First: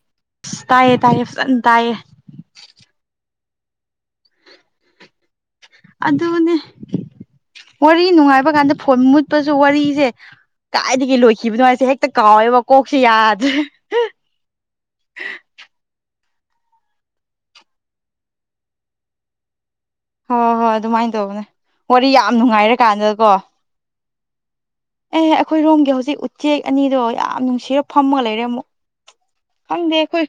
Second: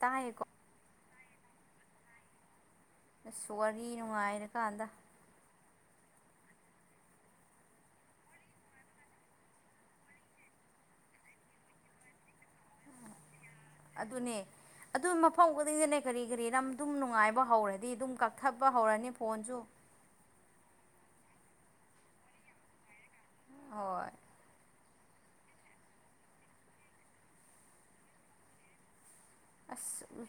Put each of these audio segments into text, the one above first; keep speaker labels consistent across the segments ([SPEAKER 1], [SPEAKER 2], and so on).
[SPEAKER 1] ꯇꯥꯏꯌꯦꯀꯣ
[SPEAKER 2] ꯇꯥꯏꯌꯦ ꯇꯥꯏꯌꯦ ꯇꯥꯏꯌꯦ
[SPEAKER 1] ꯑ ꯁꯒꯔꯒꯤ ꯅꯨꯡꯉꯥꯏꯔꯀꯥꯟꯗ
[SPEAKER 2] ꯑꯗꯨꯅꯦ ꯋꯥꯔꯤ ꯅꯨꯡꯉꯥꯏꯕ ꯀꯥꯟꯗ ꯐꯣꯟ ꯃꯨꯠꯄꯁꯨ ꯋꯥꯔꯤꯁꯦ ꯀꯥꯏꯗꯒꯤꯩ ꯂꯣꯏꯈꯤꯕꯅꯣ ꯍꯥꯏꯁꯦ ꯍꯦꯛꯇ ꯀꯥꯎꯋꯦꯕ ꯀꯣꯛꯁꯦ ꯌꯥꯗ꯭ꯔꯦ
[SPEAKER 1] ꯑꯗꯨꯅꯦ ꯑꯗꯨ ꯃꯐꯝ ꯈꯨꯗꯤꯡꯗꯅꯦ ꯀꯔꯤ ꯀꯔꯤ ꯌꯥꯝ ꯑꯗꯨꯝ ꯅꯨꯡꯉꯥꯏꯕ ꯍꯧꯔꯗꯤ ꯑꯗꯨꯝ ꯀꯛꯊꯠꯄ ꯍꯧꯔꯅꯤ ꯐꯣꯟꯁꯨ
[SPEAKER 2] ꯍꯣꯏ ꯍꯣꯏ ꯑꯗꯨꯃꯥꯏꯅ ꯇꯧꯕꯅꯦ ꯋꯥꯔꯤ ꯌꯥꯝ ꯅꯨꯡꯉꯥꯏꯔꯀꯥꯟꯗꯀꯣ
[SPEAKER 1] ꯍꯣꯏ
[SPEAKER 2] ꯑꯦꯍ ꯑꯩꯈꯣꯏꯔꯣꯝꯒꯤ ꯍꯧꯖꯤꯛ ꯎꯆꯦꯛ ꯑꯅꯤꯗꯣ ꯌꯥꯝ ꯅꯨꯡꯁꯤꯔ ꯐꯝꯃꯒ ꯂꯩꯔꯦ ꯑꯃꯨꯛ ꯑ
[SPEAKER 1] ꯑꯁ
[SPEAKER 2] ꯗꯣꯏ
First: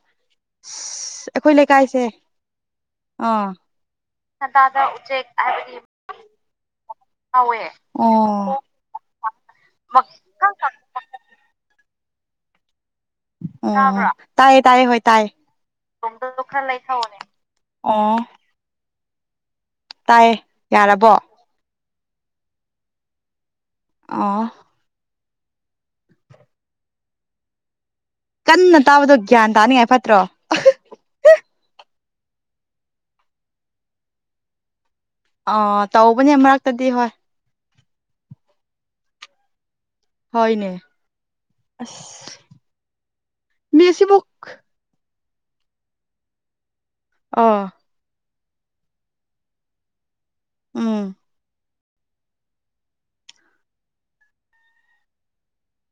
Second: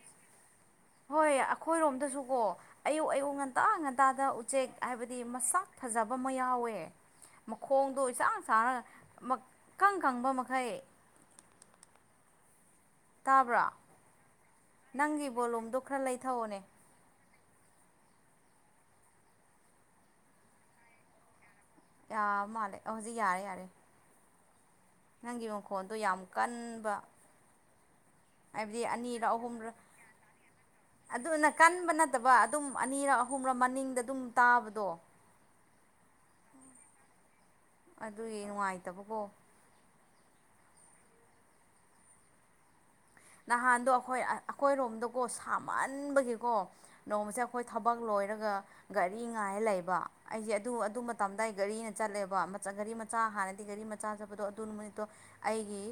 [SPEAKER 1] ꯍꯣꯏ ꯑꯩꯈꯣꯏꯔꯣꯝꯗꯁꯨꯀꯣ ꯑꯌꯨꯛ ꯑꯌꯨꯛ
[SPEAKER 2] ꯑꯥ
[SPEAKER 1] ꯉꯟꯇꯥ ꯉꯟꯇꯥꯗ ꯎꯆꯦꯛ ꯍꯥꯏꯕꯗꯤ ꯁꯥꯛ ꯐꯖꯕ ꯑꯃ ꯌꯥꯎꯋꯦ ꯃꯈꯣꯡꯗꯣ ꯏꯁꯥꯡ
[SPEAKER 2] ꯑꯣ
[SPEAKER 1] ꯆꯥꯡꯅ ꯀꯪ ꯀꯪꯕ ꯃꯈꯩ ꯇꯥꯕ꯭ꯔꯥ
[SPEAKER 2] ꯑꯣ ꯇꯥꯏꯌꯦ ꯇꯥꯏꯌꯦꯦ ꯍꯣꯏ
[SPEAKER 1] ꯅꯪꯒꯤ
[SPEAKER 2] ꯇꯥꯏꯌꯦ
[SPEAKER 1] ꯕꯣꯂꯨꯝꯗꯣ ꯈꯔ
[SPEAKER 2] ꯁꯣꯝꯗꯁꯨ
[SPEAKER 1] ꯂꯩꯊꯧꯑꯣꯅꯦ
[SPEAKER 2] ꯈꯔ ꯂꯩꯊꯑꯣꯅꯦ ꯑꯣ ꯇꯥꯏꯌꯦ ꯌꯥꯔꯕꯣ
[SPEAKER 1] ꯑ ꯃꯥꯂꯦ ꯑꯣꯖꯤ ꯌꯥꯔꯦ ꯌꯥꯔꯦ
[SPEAKER 2] ꯑꯥ
[SPEAKER 1] ꯅꯪꯒꯤ ꯃꯈꯣꯟꯗꯣ ꯌꯥꯝ ꯀꯟꯕ
[SPEAKER 2] ꯀꯟꯅ
[SPEAKER 1] ꯍꯥꯏꯕꯗꯤ
[SPEAKER 2] ꯇꯥꯕꯗꯣ
[SPEAKER 1] ꯑꯅꯤꯔꯣ
[SPEAKER 2] ꯒ꯭ꯌꯥꯟ
[SPEAKER 1] ꯑꯍꯨꯝꯔ
[SPEAKER 2] ꯇꯥꯅꯤꯡꯉꯥꯏ ꯐꯠꯇ꯭ꯔꯣ
[SPEAKER 1] ꯑꯗꯨꯅ ꯀꯟꯕ ꯅ ꯅꯠꯇꯕ ꯑꯗꯨꯝ ꯑꯅꯤꯔꯛ ꯑꯍꯨꯝꯔ ꯃꯅꯤꯡꯗ ꯑꯗꯨꯝ ꯇꯥꯕꯗꯣ
[SPEAKER 2] ꯑꯥ ꯇꯧꯕꯅꯦ ꯃꯔꯛꯇꯗꯤ ꯍꯣꯏ
[SPEAKER 1] ꯑꯗꯨꯒꯤ ꯅꯨꯡꯉꯥꯏꯇꯕꯀꯣ
[SPEAKER 2] ꯀꯥꯏꯅꯦ ꯑꯁ
[SPEAKER 1] ꯅꯍꯥꯟꯗꯣ ꯑꯩꯈꯣꯏ
[SPEAKER 2] ꯃꯦꯁꯤꯕꯨꯛ
[SPEAKER 1] ꯑꯩꯈꯣꯏꯔꯣꯝꯗꯀꯣ ꯁꯥꯃꯟꯕꯒꯤꯀꯣ ꯅꯣꯡꯃꯁꯦ ꯑꯩꯈꯣꯏ
[SPEAKER 2] ꯑꯥ
[SPEAKER 1] ꯊꯕꯛ ꯂꯣꯏꯔꯒ ꯒꯥꯔꯤ ꯉꯥꯏꯔ ꯂꯩꯕ ꯑꯩꯁꯦ ꯑꯗꯨ ꯑꯗꯨ
[SPEAKER 2] ꯎꯝ
[SPEAKER 1] ꯃꯇꯝꯗ ꯑꯩ ꯒꯥꯔꯤꯅ ꯆꯠꯂꯦꯕ ꯒꯥꯔꯤ ꯃꯆꯥ ꯍꯥꯟꯅꯗꯤ ꯒꯥꯔꯤ ꯃꯆꯥ ꯆꯠꯄꯗꯣ ꯑꯗꯨ ꯅꯨ ꯃꯅꯤꯠꯇꯣ ꯑꯩꯒꯤ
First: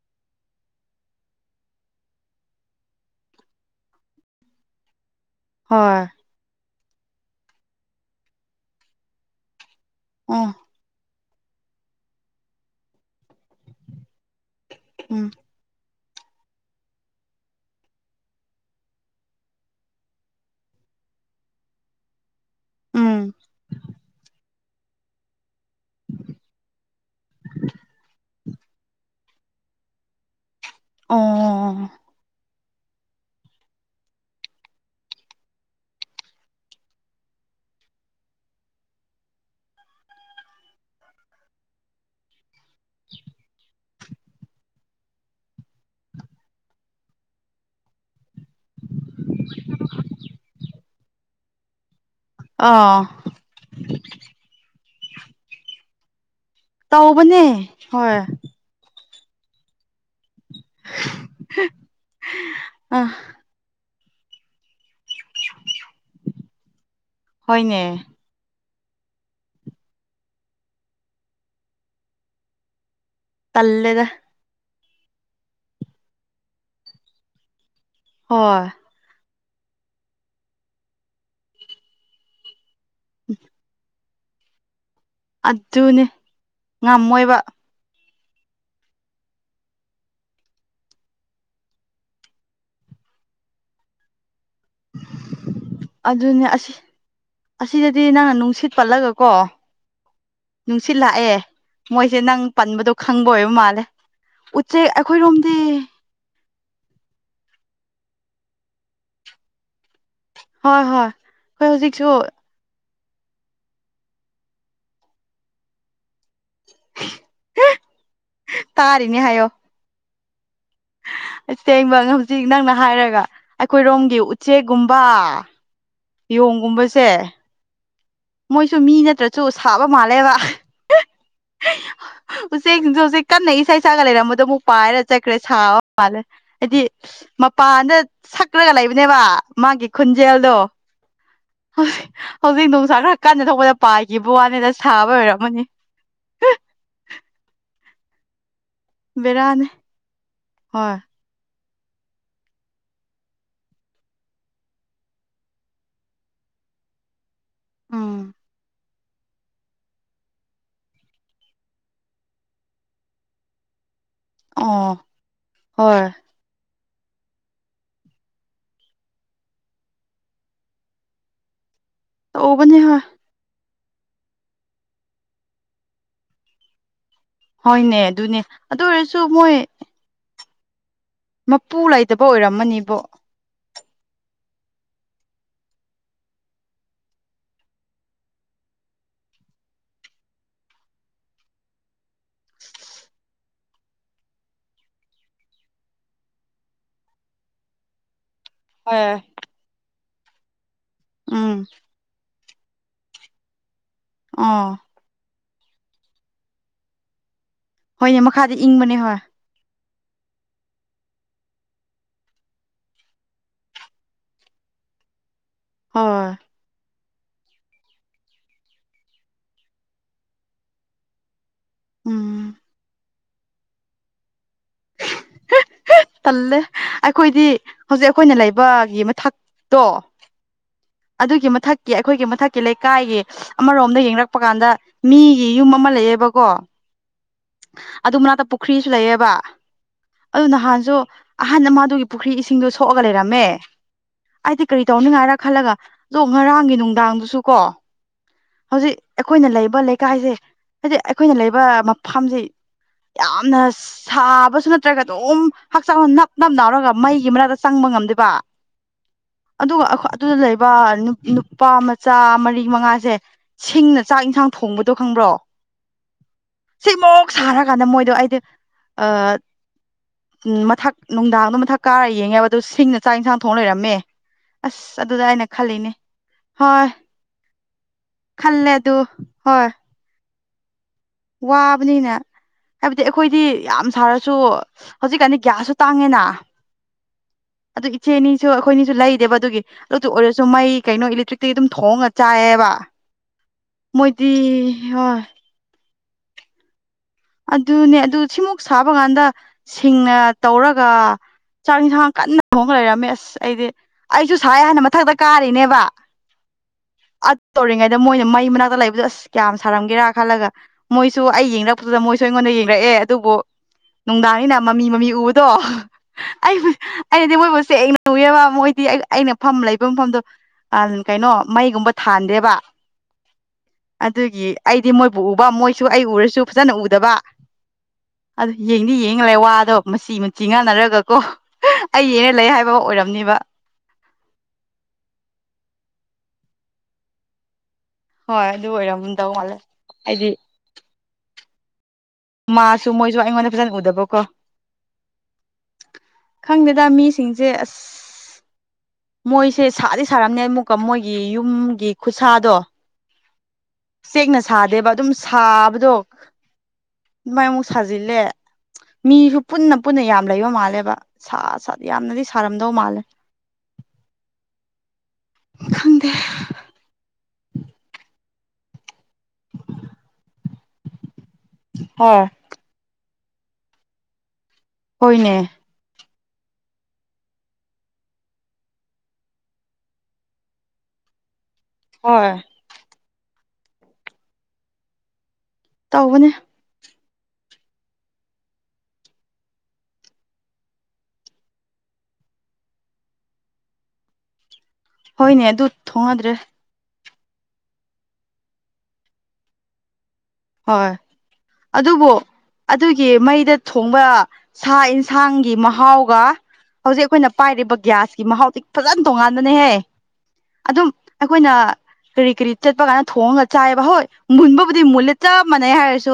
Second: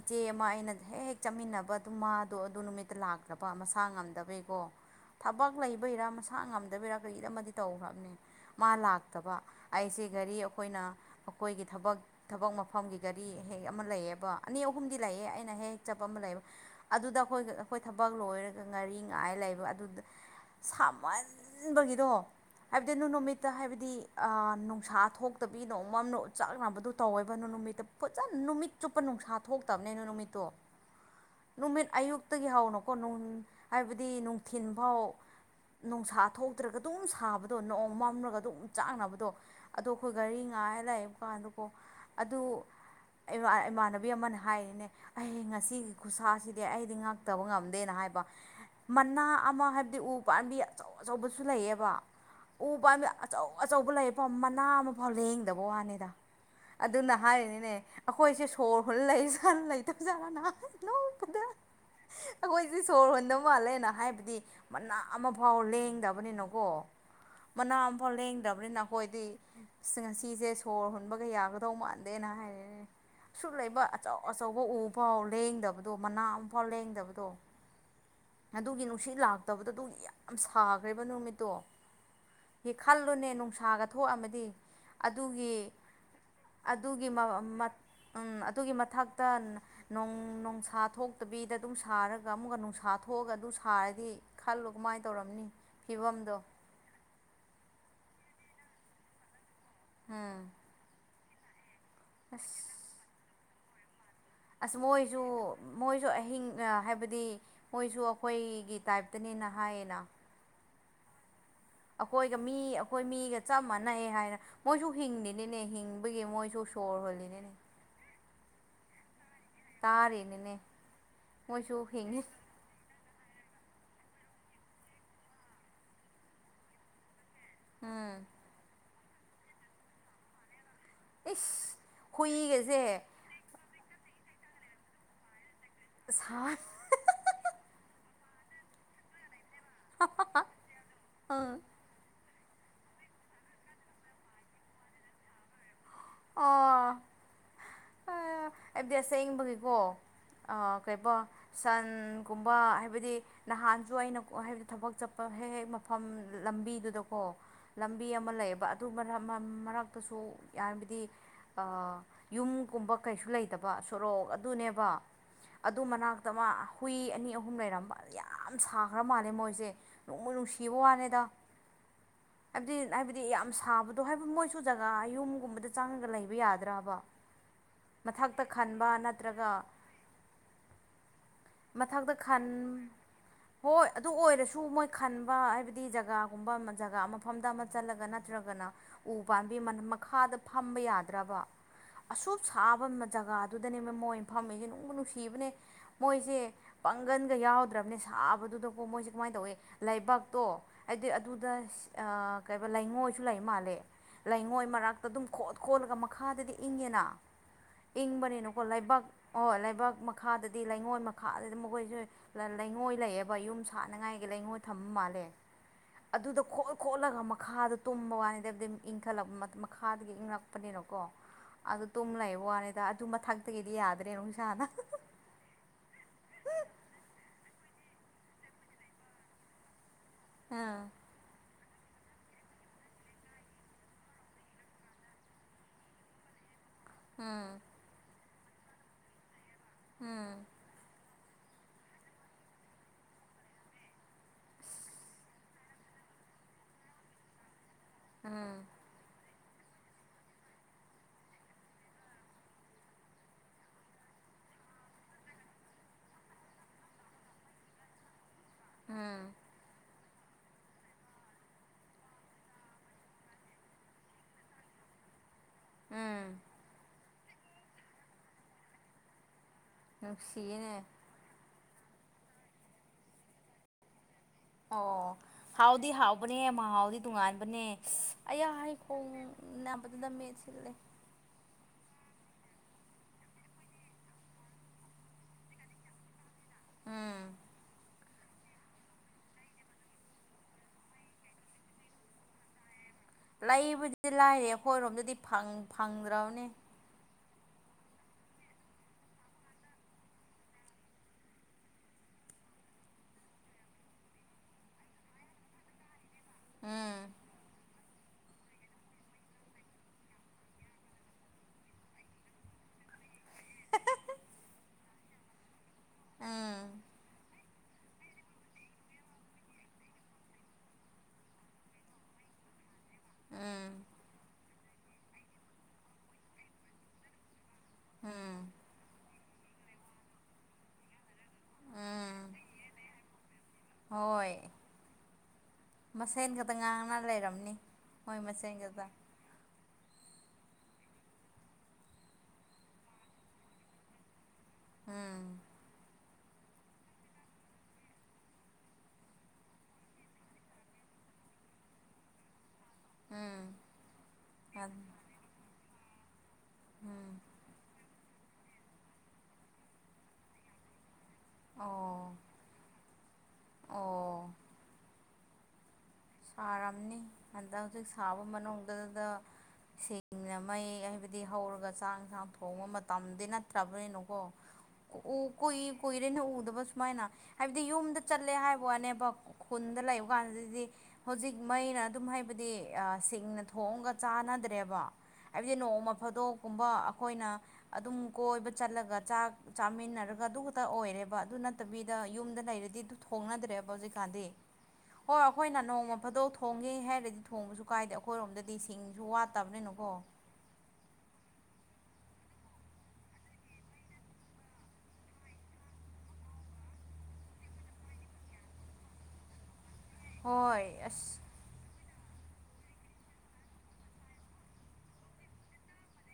[SPEAKER 1] ꯏꯆꯦ ꯃꯥ ꯑꯩꯅ ꯍꯦꯛ ꯍꯦꯛ ꯆꯠꯃꯤꯟꯅꯕ ꯑꯗꯨꯝ ꯃꯥꯗꯣ ꯑꯗꯨ ꯅꯨꯃꯤꯠꯇ ꯂꯥꯛꯇ꯭ꯔꯕ ꯃꯁꯥ ꯉꯝꯗꯕꯩꯀꯣ ꯊꯕꯛ
[SPEAKER 2] ꯍꯣꯏ
[SPEAKER 1] ꯂꯩꯕꯩꯔꯥ ꯃꯁꯥ ꯉꯝꯗꯕꯩꯔꯥ ꯀꯔꯤꯗꯝꯃ ꯇꯧꯈ꯭ꯔꯕꯅꯦ ꯃꯥ ꯂꯥꯛꯇꯕ ꯑꯩꯁꯦ ꯒꯥꯔꯤ
[SPEAKER 2] ꯑꯣ
[SPEAKER 1] ꯑꯩꯈꯣꯏꯅ ꯑꯩꯈꯣꯏꯒꯤ ꯊꯕꯛ ꯊꯕꯛ ꯃꯐꯝꯒꯤ ꯒꯥꯔꯤ ꯍꯦꯛ ꯑꯃ ꯂꯩꯌꯦꯕ ꯑꯅꯤ ꯑꯍꯨꯝꯗꯤ ꯂꯩꯑꯦ
[SPEAKER 2] ꯎꯝ
[SPEAKER 1] ꯑꯩꯅ ꯍꯦꯛ ꯆꯞ ꯑꯃ ꯂꯩꯕ ꯑꯗꯨꯗ ꯑꯩꯈꯣꯏ ꯑꯩꯈꯣꯏ ꯊꯕꯛ ꯂꯣꯏꯔꯒ ꯉꯥꯔꯤ ꯉꯥꯏ ꯂꯩꯕ ꯑꯗꯨꯗ ꯁꯃꯟꯕꯒꯤꯗꯣ ꯍꯥꯏꯕꯗꯤ ꯅ
[SPEAKER 2] ꯎꯝ
[SPEAKER 1] ꯅꯨꯃꯤꯠꯇ ꯍꯥꯏꯕꯗꯤ ꯅꯨꯡꯁꯥ ꯊꯣꯛꯇꯕꯤ ꯅꯣꯡꯃ ꯑꯃꯅ ꯆꯥꯛ ꯅꯥꯝꯕꯗꯨ ꯇꯧꯋꯦꯕꯅꯣ ꯅꯨꯃꯤꯠꯇ ꯐꯖꯅ ꯅꯨꯃꯤꯠ ꯆꯨꯞꯄ ꯅꯨꯡꯁꯥ ꯊꯣꯛꯇꯕ ꯅꯨꯃꯤꯠꯇꯣ ꯅꯨꯃꯤꯠ
[SPEAKER 2] ꯑꯣ
[SPEAKER 1] ꯑꯌꯨꯛꯇꯒꯤ ꯍꯧꯅ ꯣ ꯍꯥꯏꯕꯗꯤ ꯅꯨꯡꯊꯤꯤꯟꯐꯥꯎ ꯅꯨꯡꯁꯥ ꯊꯣꯛꯇ꯭ꯔꯒ ꯑꯗꯨꯝ ꯁꯥꯕꯗꯣ ꯅꯣꯡ ꯃꯝꯂꯒ ꯑꯗꯨꯝ ꯆꯥꯅꯕꯗꯣ ꯑꯗꯣ ꯑꯩꯈꯣꯏ ꯒꯥꯔꯤ ꯉꯥꯏ ꯂꯏꯕ ꯀꯥꯟꯗꯀꯣ ꯑꯗꯨ ꯏꯃꯥꯟꯅꯕꯤ ꯑꯃꯅ ꯍꯥꯏꯔꯤꯅꯦ ꯑꯩ ꯉ ꯑꯁꯤꯒꯤ ꯈꯨꯠꯁꯥꯁꯤꯗꯤ ꯑꯩꯗꯤ ꯉꯥꯛꯛꯇꯕ ꯉꯝꯗꯦꯅ ꯍꯥꯏꯕ ꯃꯅꯥ ꯑꯃ ꯍꯥꯏꯕꯗꯤ ꯎ ꯄꯥꯝꯕꯤ ꯑꯆꯧ ꯑꯆꯧꯕꯁꯨ ꯂꯩꯌꯦꯕ ꯎ ꯄꯕ
[SPEAKER 2] ꯑꯥ
[SPEAKER 1] ꯑꯆꯧ ꯑꯆꯧꯕ ꯂꯩꯌꯦ ꯐꯥꯎ ꯃꯅꯥ ꯑꯃ ꯐꯥꯎ ꯂꯦꯡꯗꯕ ꯋꯥꯅꯤꯗ ꯑꯗꯨꯅ
[SPEAKER 2] ꯇꯧꯕꯅꯦ
[SPEAKER 1] ꯍꯥꯏꯔꯤꯅꯤꯅꯦ
[SPEAKER 2] ꯍꯣꯏ
[SPEAKER 1] ꯑꯩꯈꯣꯏꯁꯦ ꯁꯣꯔ ꯍꯜ ꯂꯩꯖꯥ ꯂꯩꯇꯕꯖꯥꯠ ꯑꯩꯈꯣꯏꯁꯤ ꯁꯣꯔ
[SPEAKER 2] ꯑꯥ
[SPEAKER 1] ꯍꯣꯟꯗꯧ ꯃꯥꯜꯂꯦꯅ ꯍꯥꯏꯕꯗꯤ ꯃꯅꯥ ꯑꯃꯐꯥꯎ ꯂꯦꯡꯗꯕꯅꯤꯅꯀꯣ ꯃꯅꯥ
[SPEAKER 2] ꯍꯣꯏꯅꯦ
[SPEAKER 1] ꯑꯃꯐꯥꯎ ꯂꯦꯡꯗꯕꯅꯤꯅ ꯑꯩꯈꯣꯏꯗꯤ ꯉꯁꯤꯁꯦ ꯁꯣꯔ ꯍꯨꯟꯕꯒ ꯌꯥꯒꯗꯧ ꯃꯥꯟꯗꯦꯅ ꯍꯥꯏꯔꯦ ꯑꯨꯛꯂꯕ
[SPEAKER 2] ꯇꯜꯂꯦꯗ
[SPEAKER 1] ꯑꯆꯧ ꯑꯆꯧꯕ ꯎ ꯐꯥꯎ ꯂꯦꯡꯗꯕꯗꯣ ꯃꯅꯥ ꯑꯃ ꯐꯥꯎ ꯂꯦꯡꯗꯕꯗꯣ
[SPEAKER 2] ꯍꯣꯏ
[SPEAKER 1] ꯑꯗꯨꯒꯤ ꯅꯨꯡꯁꯤꯠ ꯂꯥꯛꯇꯕꯗ ꯑꯗꯨꯝ ꯌꯥꯝ ꯁꯥꯈ꯭ꯔꯦꯕ ꯅꯨꯃꯤꯠꯇꯣ ꯈꯜꯂꯨꯅꯦ ꯅꯨꯡꯁꯥꯒ ꯊꯣꯛꯑꯃꯗꯤ
[SPEAKER 2] ꯑꯗꯨꯅꯦ
[SPEAKER 1] ꯑꯗꯨꯒꯤꯒꯤ
[SPEAKER 2] ꯉꯝꯃꯣꯏꯕ
[SPEAKER 1] ꯑꯗꯨꯒꯤ ꯃꯊꯛꯇ ꯅꯣꯡ ꯅꯨꯡꯁꯥ ꯊꯣꯛꯇꯕꯤꯗ ꯑꯗꯨꯝ ꯁꯥꯔꯒ ꯑꯃꯨꯛꯀ ꯅꯨꯡꯁꯥ ꯊꯣꯛꯑꯒ ꯑꯗꯨꯝ ꯁꯥꯔꯗꯤ ꯈꯜꯂꯣ ꯀꯃꯥꯏꯅ ꯇꯧꯔꯝꯅꯤ ꯐꯤꯕꯝꯗꯣ
[SPEAKER 2] ꯑꯗꯨꯅꯦ ꯑꯁꯤ ꯑꯁꯤꯗꯗꯤ ꯅꯍꯥꯟ ꯅꯨꯡ ꯅꯨꯡꯁꯤꯠ ꯄꯜꯂꯒꯀꯣ ꯅꯨꯡꯁꯤꯠ ꯂꯥꯛꯑꯦ ꯃꯣꯏꯁꯦ ꯅꯪ ꯄꯟꯕꯗꯣ ꯈꯪꯕ ꯑꯣꯏꯕ ꯃꯥꯜꯂꯦ
[SPEAKER 1] ꯑꯁ
[SPEAKER 2] ꯎꯆꯦꯛ
[SPEAKER 1] ꯃꯣꯏꯁꯨ
[SPEAKER 2] ꯑꯩꯈꯣꯏꯔꯣꯝꯗꯤ
[SPEAKER 1] ꯃꯣꯏꯁꯨ ꯑꯍꯤꯡ ꯍꯥꯏꯕꯗꯤ ꯃꯣꯏꯁꯨ ꯑꯩꯈꯣꯏꯒꯤ ꯇꯥꯏꯞꯇꯅꯦꯅ ꯍꯥꯏꯌꯦꯅ
[SPEAKER 2] ꯍꯣꯏ ꯍꯣꯏ ꯍꯧꯖꯤꯛꯁꯨ
[SPEAKER 1] ꯑꯩꯈꯣꯏꯒ ꯃꯤ ꯑꯩꯈꯣꯏ ꯃꯤꯒ ꯆꯞ ꯃꯥꯟꯅꯩ ꯍꯥꯏꯅ ꯃꯣꯏꯁꯨ ꯍꯤꯡꯉꯤꯅꯤꯅꯦ ꯍꯤꯡ ꯗꯒꯤ ꯃꯣꯏꯣꯏꯁꯨ ꯁꯣꯔ ꯍꯜꯂꯤꯅꯦꯅꯦ ꯇꯥꯔꯦꯅꯦꯅꯦ
[SPEAKER 2] ꯇꯦꯡ ꯕ ꯍꯧꯖꯤꯛ ꯅꯪꯅ ꯍꯥꯏꯔꯒ ꯑꯩꯈꯣꯏꯔꯣꯝꯒꯤ ꯎꯆꯦꯛꯒꯨꯝꯕ ꯌꯦꯣꯡꯒꯨꯝꯕꯁꯦ
[SPEAKER 1] ꯎꯝ
[SPEAKER 2] ꯇ꯭ꯔꯁꯨ ꯁꯥꯕ ꯃꯥꯜꯂꯦꯕ
[SPEAKER 1] ꯏꯁ ꯍꯨꯏꯒꯁꯦ
[SPEAKER 2] ꯎꯆꯦꯛꯁꯨ ꯎꯆꯦꯛ ꯀꯟꯅ ꯏꯁ ꯆꯥꯒ ꯂꯩꯔꯝꯕꯗ ꯑꯃꯨꯛ ꯄꯥꯏꯔ ꯆꯠꯈ꯭ꯔꯦ ꯁꯥꯕ ꯃꯥꯜꯂꯦ
[SPEAKER 1] ꯁꯥ
[SPEAKER 2] ꯍꯥꯏꯗꯤ ꯃꯄꯥꯟꯗ ꯁꯛ꯭ꯔꯒ ꯂꯩꯕꯅꯦꯕ ꯃꯥꯒꯤ ꯈꯨꯟꯖꯦꯜꯗꯣ
[SPEAKER 1] ꯑꯥ
[SPEAKER 2] ꯍꯧꯖꯤꯛ ꯍꯧꯖꯤꯛ ꯣꯡꯁꯥ ꯈ꯭ꯔ ꯀꯥꯟꯗ ꯊꯣꯛꯄꯗ ꯄꯥꯏꯈꯤꯕ ꯋꯥꯅꯤꯗ ꯁꯥꯕ ꯑꯣꯏꯔꯝꯃꯅꯤ
[SPEAKER 1] ꯑꯣ ꯑ ꯍꯥꯏꯕꯗꯤ
[SPEAKER 2] ꯕꯦꯔꯥꯅꯤ
[SPEAKER 1] ꯑꯁꯦꯡꯕꯒꯤꯀꯣ
[SPEAKER 2] ꯍꯣꯏ
[SPEAKER 1] ꯀꯩꯕ ꯁꯟꯒꯨꯝꯕ ꯍꯥꯏꯕꯗꯤ ꯅꯍꯥꯟꯁꯨ ꯑꯩꯅ ꯍꯥꯏꯕꯗꯤ ꯊꯕꯛ ꯆꯠꯄ ꯍꯦꯛ ꯍꯦꯛ ꯃꯐꯝ ꯂꯝꯕꯤꯗꯨꯗꯀꯣ ꯂꯝꯕꯤ
[SPEAKER 2] ꯎꯝ
[SPEAKER 1] ꯑꯃ ꯂꯩꯌꯦꯕ ꯑꯗꯨ ꯃꯔꯛꯇꯁꯨ ꯌꯥ ꯗꯤ ꯌꯨꯝꯒꯨꯝꯕ ꯀꯩꯁꯨ ꯂꯩꯇꯕ ꯁꯣꯔꯣꯛ
[SPEAKER 2] ꯑꯣ
[SPEAKER 1] ꯑꯗꯨꯅꯦꯕ ꯑꯗꯨ
[SPEAKER 2] ꯍꯣꯏ
[SPEAKER 1] ꯃꯅꯥꯛꯇ ꯃꯥ ꯍꯨꯏ ꯑꯅꯤ ꯑꯍꯨꯝ ꯂꯩꯔꯝꯕ ꯌꯥꯝ ꯁꯥꯈ꯭ꯔ ꯃꯥꯜꯂꯦ ꯃꯣꯏꯁꯦ ꯅꯣꯡꯃ ꯅꯨꯡꯁꯤꯕ ꯋꯥꯅꯦꯗ
[SPEAKER 2] ꯇꯧꯕꯅꯦ
[SPEAKER 1] ꯑꯗꯤ
[SPEAKER 2] ꯍꯣꯏ
[SPEAKER 1] ꯍꯥꯏꯕꯗꯤ ꯌꯥꯝ ꯁꯥꯕꯗꯣ ꯍꯥꯏꯕ ꯃꯣꯏꯁꯨ ꯖꯒꯥ ꯌꯨꯝꯒꯨꯝꯕꯗ ꯆꯪꯉꯒ ꯂꯩꯕ ꯌꯥꯗ꯭ꯔꯕ
[SPEAKER 2] ꯍꯣꯏꯅꯦ ꯑꯗꯨꯅꯦ
[SPEAKER 1] ꯃꯊꯛꯇ
[SPEAKER 2] ꯑꯗꯨ
[SPEAKER 1] ꯈꯟꯕ
[SPEAKER 2] ꯑꯣꯏꯔꯁꯨ
[SPEAKER 1] ꯅꯠꯇ꯭ꯔꯒ
[SPEAKER 2] ꯃꯣꯏ ꯃꯄꯨ
[SPEAKER 1] ꯃꯊꯛꯇ
[SPEAKER 2] ꯂꯩꯇꯕ
[SPEAKER 1] ꯈꯟ
[SPEAKER 2] ꯑꯣꯏꯔꯝꯃꯅꯤꯕꯣ
[SPEAKER 1] ꯍꯣꯏ ꯑꯗꯨ ꯑꯣꯏꯔꯁꯨ ꯃꯣꯏ ꯈꯟꯕ ꯍꯥꯏꯕꯗꯤ ꯖꯒꯥꯒꯨꯝꯕ ꯑꯃ ꯖꯒꯥ ꯃꯐꯝꯗ ꯑꯃ ꯆꯠꯂꯒ ꯅꯠꯇ꯭ꯔꯒꯅ ꯎ ꯄꯥꯝꯕꯤ ꯃꯈꯥꯗ ꯐꯝꯕ ꯌꯥꯗ꯭ꯔꯕ ꯑꯁꯨꯛ ꯁꯥꯕ ꯖꯒꯥꯗꯨꯗꯅꯦ ꯃ ꯃꯣꯏ ꯐꯝꯃꯤꯁꯦ ꯅꯨꯡꯕꯨ ꯅꯨꯡꯁꯤꯕꯅꯦ ꯃꯣꯏꯁꯦ ꯄꯥꯡꯒꯟꯒ ꯌꯥꯎꯗ꯭ꯔꯕꯅꯦ ꯁꯥꯕꯗꯨꯗꯀ
[SPEAKER 2] ꯍꯣꯏ
[SPEAKER 1] ꯃꯣꯏꯁꯦ ꯀꯃꯥꯏꯅ ꯇꯧꯋꯏ ꯂꯥꯏꯕꯛꯇꯣ ꯍꯥꯏꯗꯤ ꯑꯗꯨꯗ
[SPEAKER 2] ꯎꯝ
[SPEAKER 1] ꯀꯩ ꯂꯩꯉꯣꯏꯁꯨ ꯂꯩ ꯃꯥꯜꯂꯦ ꯂꯩꯉꯣꯏ
[SPEAKER 2] ꯑꯣ
[SPEAKER 1] ꯃꯔꯥꯛꯛꯇ ꯑꯗꯨꯝ ꯈꯣꯠ ꯈꯣꯠꯂꯒ ꯃꯈꯥꯗꯗꯤ ꯏꯪꯉꯦꯅ
[SPEAKER 2] ꯍꯣꯏꯅꯦ ꯃꯈꯥꯗꯤ
[SPEAKER 1] ꯏꯪꯕꯅꯤꯅꯀꯣ
[SPEAKER 2] ꯏꯪꯕꯅꯦ
[SPEAKER 1] ꯂꯩꯕꯥꯛ
[SPEAKER 2] ꯍꯣꯏ
[SPEAKER 1] ꯑꯣ ꯂꯩꯕꯥꯛ ꯃꯈꯥꯗꯗꯤ ꯂꯩꯉꯣꯏ ꯃꯈꯥꯗꯗ ꯃꯈꯣꯏꯁꯨꯦ ꯂꯩꯉꯣꯏ ꯂꯩꯌꯦꯕ ꯌꯨꯝ ꯁꯥꯥꯟꯅꯉꯥꯏꯒꯤ ꯂꯩꯉꯣꯏ ꯊꯝꯕ ꯃꯥꯜꯂꯦ
[SPEAKER 2] ꯍꯣꯏ
[SPEAKER 1] ꯑꯗꯨꯗ ꯀꯣꯔ ꯇꯣꯠꯂꯒ ꯃꯈꯥꯗ ꯇꯨꯝꯕ ꯋꯥꯅꯤꯗ ꯍꯥꯏꯕꯗꯤ ꯏꯪꯈꯠꯂꯛꯄ ꯃꯈꯥꯗꯒꯤ ꯏꯪꯪꯂꯉꯛꯄꯅꯤꯅꯀꯣ ꯑꯗꯨ ꯇꯨꯝ
[SPEAKER 2] ꯎꯝ
[SPEAKER 1] ꯂꯩꯕ ꯋꯥꯅꯤꯗ ꯑꯗꯨ ꯃꯊꯛꯇꯒꯤꯗꯤ ꯌꯥꯗ꯭ꯔꯦ ꯅꯨꯡꯁꯥꯅ
[SPEAKER 2] ꯇꯜꯂꯦ ꯑꯩꯈꯣꯏꯗꯤ ꯍꯧꯖꯤꯛ ꯑꯩꯈꯣꯏꯅ ꯂꯩꯕꯒꯤ ꯃꯊꯛꯇꯣ
[SPEAKER 1] ꯎꯝ
[SPEAKER 2] ꯑꯗꯨꯒꯤ ꯃꯊꯛ ꯑꯩꯈꯣꯏꯒꯤ ꯃꯊꯛꯀꯤ ꯂꯩꯀꯥꯏꯒꯤ ꯑꯃꯔꯣꯝꯗ ꯌꯦꯡꯔꯛꯄ ꯀꯥꯟꯗ ꯃꯤꯒꯤ ꯌꯨꯝ ꯑꯃ ꯂꯩꯌꯦꯕꯀꯣ
[SPEAKER 1] ꯎꯝ
[SPEAKER 2] ꯑꯗꯨ ꯃꯅꯥꯛꯇ ꯄꯨꯈ꯭ꯔꯤꯁꯨ ꯂꯩꯌꯦꯦꯕ
[SPEAKER 1] ꯎꯝ
[SPEAKER 2] ꯑꯗꯨ ꯅꯍꯥꯟꯁꯨ ꯑꯍꯥꯟꯕꯗ ꯃꯥꯗꯨꯒꯤ ꯄꯨꯈ꯭ꯔꯤ ꯏꯁꯤꯡꯗꯣ ꯁꯣꯛꯑꯒ ꯂꯩꯔꯝꯃꯦ ꯑꯩꯗꯤ ꯀꯔꯤ ꯇꯧꯅꯤꯡꯉꯥꯏꯔ ꯈꯜꯂꯒ ꯑꯗꯣ ꯉꯔꯥꯡꯒꯤ ꯅꯨꯡꯗꯥꯡꯗꯨꯁꯨ ꯀꯣ
[SPEAKER 1] ꯎꯝ
[SPEAKER 2] ꯍꯧꯖꯤꯛ ꯑꯩꯈꯣꯏꯅ ꯂꯩꯕ ꯂꯩꯀꯥꯏ ꯍꯥꯏꯁꯦ ꯍꯥꯏꯗꯤ ꯑꯩꯈꯣꯏꯅ ꯂꯩꯕ ꯃꯐꯝꯁꯤ ꯌꯥꯝꯅ ꯁꯥꯕꯁꯨ ꯅꯠꯇ꯭ꯔꯒ ꯑꯗꯨꯝ ꯍꯛꯆꯥꯡ ꯅꯞ ꯅꯞ ꯅꯥꯎꯔꯒ ꯃꯩꯒꯤ ꯃꯅꯥꯛꯇ ꯆꯪꯕ ꯉꯥꯝꯗꯣꯏꯕ
[SPEAKER 1] ꯎꯝ
[SPEAKER 2] ꯑꯗꯨꯒ ꯑꯗꯨꯗ ꯂꯩꯕ ꯅꯨꯄꯥ ꯃꯆꯥ ꯃꯔꯤ ꯃꯉꯥꯁꯦ ꯁꯤꯡꯅ ꯆꯥꯛ ꯏꯟꯁꯥꯡ ꯊꯣꯡꯕꯗꯣ ꯈꯪꯕ꯭ꯔꯣ
[SPEAKER 1] ꯎꯝ
[SPEAKER 2] ꯏꯝꯃꯣꯛ ꯁꯥꯔꯀꯥꯟꯗ ꯃꯣꯏꯗꯣ ꯑꯩꯗꯤ ꯎ
[SPEAKER 1] ꯅꯨꯡꯁꯤꯌꯦꯅꯦ
[SPEAKER 2] ꯃꯊꯛ ꯅꯨꯡꯗꯥꯡꯗꯣ ꯃꯊꯛ ꯀꯥꯔ ꯌꯦꯡꯉꯦꯕ ꯑꯗꯨ ꯁꯤꯡꯅ ꯆꯥꯛ ꯌꯦꯟꯁꯥꯡ ꯊꯣꯡꯅ ꯂꯩꯔꯝꯃꯦ ꯑꯁ
[SPEAKER 1] ꯑꯣ
[SPEAKER 2] ꯑꯗꯨꯗ
[SPEAKER 1] ꯍꯥꯎꯗꯤ
[SPEAKER 2] ꯈꯜꯂꯤꯅꯦ
[SPEAKER 1] ꯍꯥꯎꯕꯅꯦ
[SPEAKER 2] ꯍꯣꯏ
[SPEAKER 1] ꯃꯍꯥꯎꯗꯤ ꯇꯣꯉꯥꯟꯕꯅꯦ ꯑ ꯍ
[SPEAKER 2] ꯈꯜꯂꯦ ꯑꯗꯨ
[SPEAKER 1] ꯈꯣꯡ
[SPEAKER 2] ꯍꯣꯏ
[SPEAKER 1] ꯗꯨ [unintelligible]
[SPEAKER 2] ꯋꯥꯕꯅꯤꯅ ꯍꯥꯏꯕꯗꯤ ꯑꯩꯈꯣꯏꯗꯤ ꯌꯥꯝ ꯁꯥꯔꯁꯨ ꯍꯧꯖꯤꯛꯀꯥꯟꯗꯤ ꯒ꯭ꯌꯥꯁꯁꯨ ꯇꯥꯡꯉꯦꯅ
[SPEAKER 1] ꯎꯝ
[SPEAKER 2] ꯑꯗꯨ ꯏꯆꯦꯅꯤꯁꯨ ꯑꯩꯈꯣꯏꯅꯤꯁꯨ ꯂꯩꯗꯦꯕ ꯑꯗꯨꯒꯤ ꯑꯗꯨꯗ ꯑꯣꯏꯔꯁꯨ ꯃꯩ ꯀꯩꯅꯣ ꯏꯂꯦꯛꯇ꯭ꯔꯤꯛꯇꯒꯤ ꯑꯗꯨꯝ ꯊꯣꯡꯉ ꯆꯥꯏꯑꯕ
[SPEAKER 1] ꯂꯩꯕꯨꯗꯤ ꯂꯥꯏꯔꯦ
[SPEAKER 2] ꯍꯣꯏ
[SPEAKER 1] ꯑꯩꯈꯣꯏꯔꯣꯝꯗꯗꯤ ꯐꯪꯗ꯭ꯔꯕꯅꯦ
[SPEAKER 2] ꯑꯗꯨꯅꯦ ꯑꯗꯨ ꯁꯤꯃꯨꯛ ꯁꯥꯕ ꯀꯥꯟꯗ ꯁꯤꯡꯅ ꯇꯧꯔꯒ ꯆꯥꯛ ꯌꯦꯟꯁꯥꯡ ꯀꯟꯅ ꯊꯣꯡꯒ ꯂꯩꯔꯝꯃꯦ ꯑꯁ ꯑꯩꯗꯤ ꯑꯩꯁꯨ ꯁꯥꯏ ꯍꯥꯟꯅ ꯃꯊꯛꯇ ꯀꯥꯔꯤꯅꯦꯕ
[SPEAKER 1] ꯎꯝ
[SPEAKER 2] ꯑ ꯇꯉꯥꯏ ꯃꯣꯏꯅ ꯃꯩ ꯃꯅꯥꯛꯇ ꯂꯩꯕꯗꯨ ꯑꯁ ꯀꯌꯥꯝ ꯁꯥꯔꯝꯒꯦꯔꯥ ꯈꯜꯂꯒ ꯃꯣꯏꯁꯨ ꯑꯗꯨ ꯑꯗꯨꯗ ꯃꯣꯏꯁꯨ ꯑꯩꯉꯣꯟꯗ ꯌꯦꯡꯛꯑꯦ ꯑꯗꯨꯕꯨ ꯅꯨꯡꯗꯥꯡꯅꯤꯅ ꯃꯃꯤ ꯃꯃꯤ ꯎꯕꯗꯣ
[SPEAKER 1] ꯎꯝ
[SPEAKER 2] ꯑꯩꯕꯨ ꯑꯩꯅꯗꯤ ꯃꯣꯏꯕꯨꯁꯦ ꯃꯣꯏꯗꯤ ꯑꯩꯅ ꯐꯝ ꯂꯩꯕ ꯃꯐꯝꯗꯣ ꯀꯩꯅꯣ ꯃꯩꯒꯨꯝꯕ ꯊꯥꯟꯗꯦꯕ
[SPEAKER 1] ꯎꯝ
[SPEAKER 2] ꯑꯗꯨꯒꯤ ꯑꯩꯗꯤ ꯃꯣꯏꯕꯨ ꯎꯕ ꯃꯣꯏꯁꯨ ꯑꯩ ꯎꯔꯁꯨ ꯐꯖꯅ ꯎꯗꯕ ꯑꯗ
[SPEAKER 1] ꯎꯝ
[SPEAKER 2] ꯌꯦꯗꯤ ꯌꯦ ꯋꯥꯗꯣ ꯃꯆꯤ ꯃꯆꯤ ꯉꯥꯟꯅꯔꯒ ꯀꯣ
[SPEAKER 1] ꯎꯝ
[SPEAKER 2] ꯑꯩꯅ ꯂꯩ ꯍꯥꯏꯕ ꯑꯣꯏꯔꯝꯅꯦꯕ
[SPEAKER 1] ꯍꯣꯏ ꯃꯁꯦꯟ ꯈꯛꯇ ꯉꯥꯡꯅ ꯂꯩꯔꯝꯅꯤ ꯃꯣꯏ
[SPEAKER 2] ꯍꯣꯏ
[SPEAKER 1] ꯃꯁꯦꯟ
[SPEAKER 2] ꯑꯗꯨ
[SPEAKER 1] ꯈꯛꯇ
[SPEAKER 2] ꯑꯣꯏꯔꯝꯗꯧ ꯃꯥꯜꯂꯦ ꯍꯥꯏꯗꯤ ꯃꯥꯁꯨ ꯃꯣꯏꯁꯨ ꯑꯩꯉꯣꯟꯗ ꯐꯖꯅ ꯎꯗꯕꯀꯣ
[SPEAKER 1] ꯎꯝ
[SPEAKER 2] ꯈꯪꯗꯦꯗ ꯃꯤꯁꯤꯡꯁꯦ ꯑꯁ ꯃꯣꯏꯁꯦ ꯁꯥꯠꯗꯤ ꯁꯥꯔꯝꯅꯦ ꯑꯃꯨꯛꯀ ꯃꯣꯏꯒꯤ ꯌꯨꯝꯒꯤ ꯈꯨꯠꯁꯥꯗꯣ
[SPEAKER 1] ꯎꯝ
[SPEAKER 2] ꯆꯦꯛꯅ ꯁꯥꯗꯦꯕ ꯑꯗꯨꯝ ꯁꯥꯕꯗꯣ
[SPEAKER 1] ꯎꯝ
[SPEAKER 2] ꯑꯗꯨꯥꯏꯃꯨꯛ ꯁꯥꯖ ꯍꯧꯖꯤꯜꯂꯦ ꯃꯤꯁꯨ ꯄꯨꯟꯅ ꯄꯨꯟꯅ ꯌꯥꯝ ꯂꯩꯕ ꯃꯥꯜꯂꯦꯕ ꯁꯥ ꯁꯥꯗꯤ
[SPEAKER 1] ꯑꯣ
[SPEAKER 2] ꯌꯥꯝꯅꯗꯤ ꯁꯥꯔꯝꯗꯧ ꯃꯥꯜꯂꯦ
[SPEAKER 1] ꯑꯣ
[SPEAKER 2] ꯈꯪꯗꯦ
[SPEAKER 1] ꯁꯥꯝꯅꯤ ꯑꯗ ꯁꯥꯕ ꯃꯅꯨꯡꯗꯨꯗ ꯁꯤꯡꯅ ꯃꯩ ꯍꯥꯏꯕꯗꯤ ꯍꯧꯔꯒ ꯆꯥꯛ
[SPEAKER 2] ꯍꯣꯏ
[SPEAKER 1] ꯏꯟꯁꯥꯡ ꯊꯣꯡꯕ ꯃꯇꯝ ꯇꯝꯗ ꯅ ꯇ꯭ꯔꯕꯅꯦꯅꯀꯣ ꯑꯣ
[SPEAKER 2] ꯍꯣꯏꯅꯦ
[SPEAKER 1] ꯀꯣꯏꯣꯏ ꯅ ꯎꯗꯕ ꯁꯨꯃꯥꯏꯅ ꯍꯥꯏꯕꯗꯤ ꯌꯨꯝꯗ ꯆꯠꯂꯦ ꯍꯥꯏꯕ ꯋꯥꯅꯦꯕ ꯈꯨꯟꯗ ꯂꯩꯕ ꯀꯥꯟꯁꯤꯗꯗꯤ ꯍꯧꯖꯤꯛ ꯃꯩꯅ ꯑꯗꯨꯝ
[SPEAKER 2] ꯍꯣꯏ
[SPEAKER 1] ꯍꯥꯏꯕꯗꯤ ꯁꯤꯡꯅ ꯊꯣꯡꯉꯒ ꯆꯥꯟꯅꯗ꯭ꯔꯦꯕ ꯍꯥꯏꯕꯗꯤ ꯅꯣꯡꯃ
[SPEAKER 2] ꯇꯧꯕꯅꯦ
[SPEAKER 1] ꯐꯥꯗꯣꯛꯀꯨꯝꯕ ꯑꯩꯈꯣꯏꯅ ꯑꯗꯨꯝ ꯀꯣꯏꯕ ꯆꯠꯂꯒ ꯆꯥꯛ ꯆꯥꯃꯤꯟꯅꯔꯒ ꯑꯗꯨ ꯈꯛꯇ ꯑꯣꯏꯔꯦꯕ ꯑꯗꯨ ꯅꯠꯇꯕꯤꯗ ꯌꯨꯝꯗ ꯂꯩꯔꯗꯤ ꯑꯗꯨ ꯊꯣꯡꯅꯗ꯭ꯔꯦꯕ ꯍꯧꯖꯤꯛꯀꯥꯟꯗꯤ ꯍꯣꯏ
[SPEAKER 2] ꯍꯣꯏꯅꯦ
[SPEAKER 1] ꯑꯩꯈꯣꯏꯅ
[SPEAKER 2] ꯑꯗꯨ
[SPEAKER 1] ꯅꯣꯡꯃ ꯐꯗꯣ
[SPEAKER 2] ꯊꯣꯡꯅꯗ꯭ꯔꯦ
[SPEAKER 1] ꯊꯣꯡꯉꯦ ꯍꯥꯏꯔꯗꯤ ꯊꯣꯡꯕꯁꯨ ꯀꯥꯏꯗꯦ ꯑꯩꯈꯣꯏꯔꯣꯝꯗꯗꯤ ꯁꯤꯡꯁꯨ ꯋꯥꯠꯇꯕꯅꯤꯅꯀꯣ
[SPEAKER 2] ꯍꯣꯏ ꯑꯗꯨꯕꯨ ꯑꯗꯨꯒꯤ ꯃꯩꯗ ꯊꯣꯡꯕ ꯁꯥ ꯌꯦꯟꯁꯥꯡꯒꯤ ꯃꯍꯥꯎꯒ ꯍꯧꯖꯤꯛ ꯑꯩꯈꯣꯏꯅ ꯄꯥꯏꯔꯤꯕ ꯒ꯭ꯌꯥꯁꯀꯤ ꯃꯍꯥꯎꯗꯤ ꯐꯖꯅ ꯇꯣꯡꯉꯥꯟꯗꯅꯦꯍꯦ
[SPEAKER 1] ꯍꯣꯏ
[SPEAKER 2] ꯑꯗꯨꯝ
[SPEAKER 1] ꯑꯁ
[SPEAKER 2] ꯑꯩꯈꯣꯏꯅ ꯀꯔꯤ ꯀꯔꯤ ꯆꯠꯄ ꯀꯥꯏꯗ ꯊꯣꯡꯉꯒ ꯆꯥꯏꯑꯕ ꯍꯣꯏ ꯃꯨꯟꯕꯕꯨꯗꯤ ꯃꯨꯜꯂꯦ ꯞ ꯆꯞ ꯃꯥꯟꯅꯩ ꯍꯥꯏꯔꯁꯨ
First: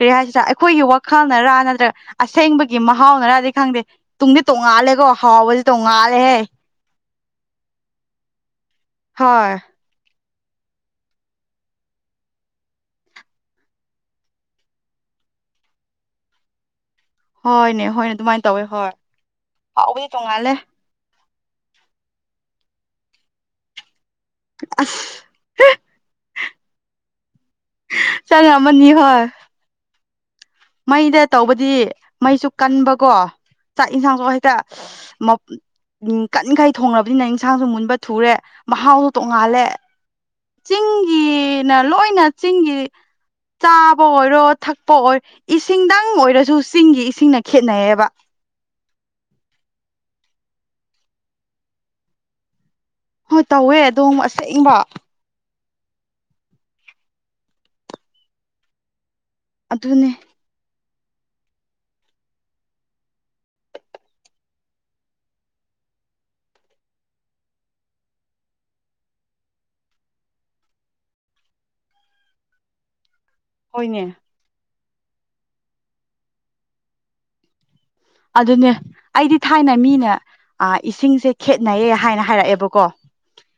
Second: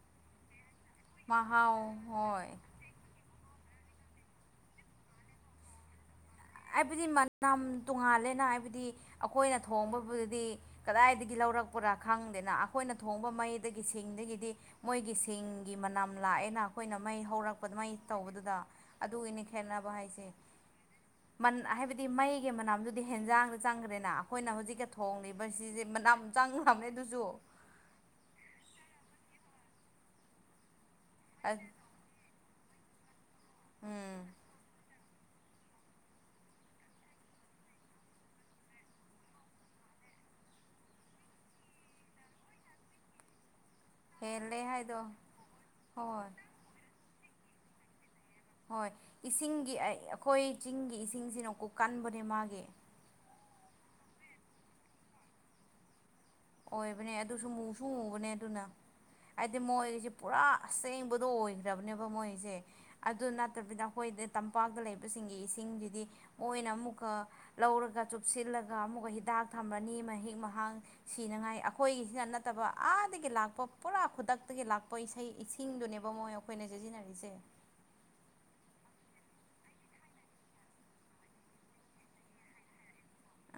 [SPEAKER 2] ꯀ ꯍꯥꯏꯁꯤꯗ ꯑꯩꯈꯣꯏꯒꯤ ꯋꯥꯈꯜꯅꯔꯥ
[SPEAKER 1] ꯃꯍꯥꯎ
[SPEAKER 2] ꯅꯠꯇ꯭ꯔꯒ
[SPEAKER 1] ꯍꯣꯏ
[SPEAKER 2] ꯑꯁꯦꯡꯕꯒꯤ ꯃꯍꯥꯎꯅꯔꯥ ꯈꯪꯗꯦ ꯇꯨꯡꯗꯤ ꯇꯣꯡꯉꯥꯜꯂꯦꯀꯣ ꯍꯥꯎꯕꯗꯤ ꯇꯣꯡꯉꯥꯜꯂꯦꯍꯦ
[SPEAKER 1] ꯍꯥꯏꯕꯗꯤ ꯃꯅꯝ ꯇꯣꯡꯉꯥꯜꯂꯦꯅ ꯍꯥꯏꯕꯗꯤ
[SPEAKER 2] ꯍꯣꯏ
[SPEAKER 1] ꯑꯩꯈꯣꯏꯅ ꯊꯣꯡꯕꯕꯨ ꯏ ꯂꯧꯔꯛꯄ ꯈꯪꯗꯦꯅ ꯑꯩꯈꯣꯏꯅꯣꯡ ꯃꯗꯤ ꯃꯣꯏ ꯆꯤꯡꯒꯤ ꯃꯅꯝ ꯂꯥꯛꯑꯦꯅ ꯑꯩꯈꯣꯏꯅ ꯃꯩ ꯍꯧꯔꯛꯄ
[SPEAKER 2] ꯍꯣꯏꯅꯦ
[SPEAKER 1] ꯑꯗꯨꯃꯥꯏ
[SPEAKER 2] ꯍꯣꯏꯅꯦ ꯑꯗꯨꯃꯥꯏꯅ
[SPEAKER 1] ꯇꯧꯕꯗꯨꯗ
[SPEAKER 2] ꯇꯧꯋꯦ ꯍꯣꯏ
[SPEAKER 1] ꯑꯗꯨꯒꯤꯅꯤ ꯈꯦꯠꯅꯕ
[SPEAKER 2] ꯍꯥꯎꯕꯗꯤ
[SPEAKER 1] ꯍꯥꯏꯁꯦ
[SPEAKER 2] ꯇꯣꯡꯉꯥꯜꯂꯦ
[SPEAKER 1] ꯍꯥꯏꯕꯗꯤ ꯃꯩꯒꯤ ꯃꯅꯥꯝꯗꯨꯗꯤ ꯍꯦꯟꯖꯥꯡꯗ ꯆꯪꯈ꯭ꯔꯦꯅ ꯑꯩꯈꯣꯏꯅ ꯍꯧꯖꯤꯛꯀ
[SPEAKER 2] ꯑꯁ
[SPEAKER 1] ꯊꯣꯡꯂꯤꯕ ꯁꯤꯁꯦ ꯃꯅꯝ ꯆꯥꯡ ꯅꯃꯦ ꯑꯗꯨꯁꯨ
[SPEAKER 2] ꯆꯪꯉꯝꯃꯅꯤ ꯍꯣꯏ ꯃꯩꯗ
[SPEAKER 1] ꯑ
[SPEAKER 2] ꯇꯧꯕꯗꯤ ꯃꯩꯁꯨ ꯀꯟꯕꯀꯣ ꯆꯥꯛ
[SPEAKER 1] ꯎꯝ
[SPEAKER 2] ꯌꯦꯟꯁꯥꯡꯁꯨ ꯍꯦꯛꯇ ꯎ ꯀꯟꯅꯤꯡꯈꯥꯏ ꯊꯣꯡꯔꯕꯅꯤꯅ ꯏꯟꯁꯥꯡꯁꯨ ꯃꯨꯟꯕ ꯊꯨꯔꯦ ꯃꯍꯥꯎꯁꯨ ꯇꯣꯡꯉꯥꯜꯂꯦ ꯆꯤꯡꯒꯤꯅ ꯂꯣꯏꯅ ꯆꯤꯡꯒꯤ ꯆꯥꯕ ꯑꯣꯏꯔꯣ
[SPEAKER 1] ꯍꯦꯜꯂꯦ
[SPEAKER 2] ꯊꯛꯄ
[SPEAKER 1] ꯍꯥꯏꯗꯣ
[SPEAKER 2] ꯑꯣꯏꯔꯣ ꯏꯁꯤꯡꯗꯪ
[SPEAKER 1] ꯍꯣꯏ
[SPEAKER 2] ꯑꯣꯏꯔꯁꯨ ꯆꯤꯡꯒꯤ ꯏꯁꯤꯡꯅ ꯈꯦꯠꯅꯩꯌꯦꯕ
[SPEAKER 1] ꯍꯣꯏ ꯏꯁꯤꯡꯒꯤ ꯑꯩꯈꯣꯏ ꯆꯤꯡꯒꯤ ꯏꯁꯤꯡꯁꯤꯅꯀꯨ ꯀꯟꯕꯅꯦ ꯃꯥꯒꯤ
[SPEAKER 2] ꯍꯣꯏ ꯇꯧꯋꯦ ꯑꯗꯣ ꯑꯁꯛꯦꯡꯕ
[SPEAKER 1] ꯑꯣꯏꯕꯅꯦ ꯑꯗꯨꯁꯨ ꯃꯨꯁꯨ ꯃꯨꯕꯅꯦ ꯑꯗꯨꯅ ꯍꯥꯏꯗꯤ ꯃꯣꯏꯒꯤꯁꯦ
[SPEAKER 2] ꯑꯗꯨꯅꯦ
[SPEAKER 1] ꯄꯨꯔꯥ ꯑꯁꯦꯡꯕꯗꯣ ꯑꯣꯏꯈ꯭ꯔꯕꯅꯦꯕ ꯃꯣꯏꯁꯦ ꯑꯗꯨ ꯅꯠꯇꯕꯤꯗ ꯑꯩꯈꯣꯏꯗ ꯇꯝꯄꯥꯛꯇ ꯂꯩꯕꯁꯤꯡꯒꯤ ꯏꯁꯤꯡ ꯁꯤꯡꯁꯤꯗꯤ ꯃꯣꯏꯅ ꯑꯃꯨꯛꯀ ꯂꯧꯔꯒ ꯆꯨꯞꯁꯤꯜꯂꯒ ꯑꯃꯨꯛꯀ ꯍꯤꯗꯥꯛ ꯊꯝꯕꯅꯤ ꯃꯍꯤꯛ ꯃꯍꯥꯡ ꯁꯤꯅꯉꯥꯏ ꯑꯩꯈꯣꯏꯒꯤꯁꯤꯅ ꯅꯠꯇꯕ ꯑꯥꯗꯒꯤ ꯂꯥꯛꯄ ꯄꯨꯔꯥ
[SPEAKER 2] ꯍꯣꯏꯅꯦ
[SPEAKER 1] ꯈꯨꯗꯛꯇꯒꯤ ꯂꯥꯛꯄ ꯣꯏ ꯏꯁꯩ ꯏꯁꯤꯡꯗꯨꯅꯦꯕ ꯃꯣꯏ ꯑꯩꯈꯣꯏꯅ ꯁꯤꯖꯤꯟꯅꯔꯤꯁꯦ
[SPEAKER 2] ꯑꯗꯨꯅꯦ ꯑꯩꯗꯤ ꯊꯥꯏꯅ ꯃꯤꯅꯦ ꯏꯁꯤꯡꯁꯦ ꯈꯦꯠꯅꯩꯌꯦ ꯍꯥꯏꯅ ꯍꯥꯏꯔꯛꯑꯦꯕꯀꯣ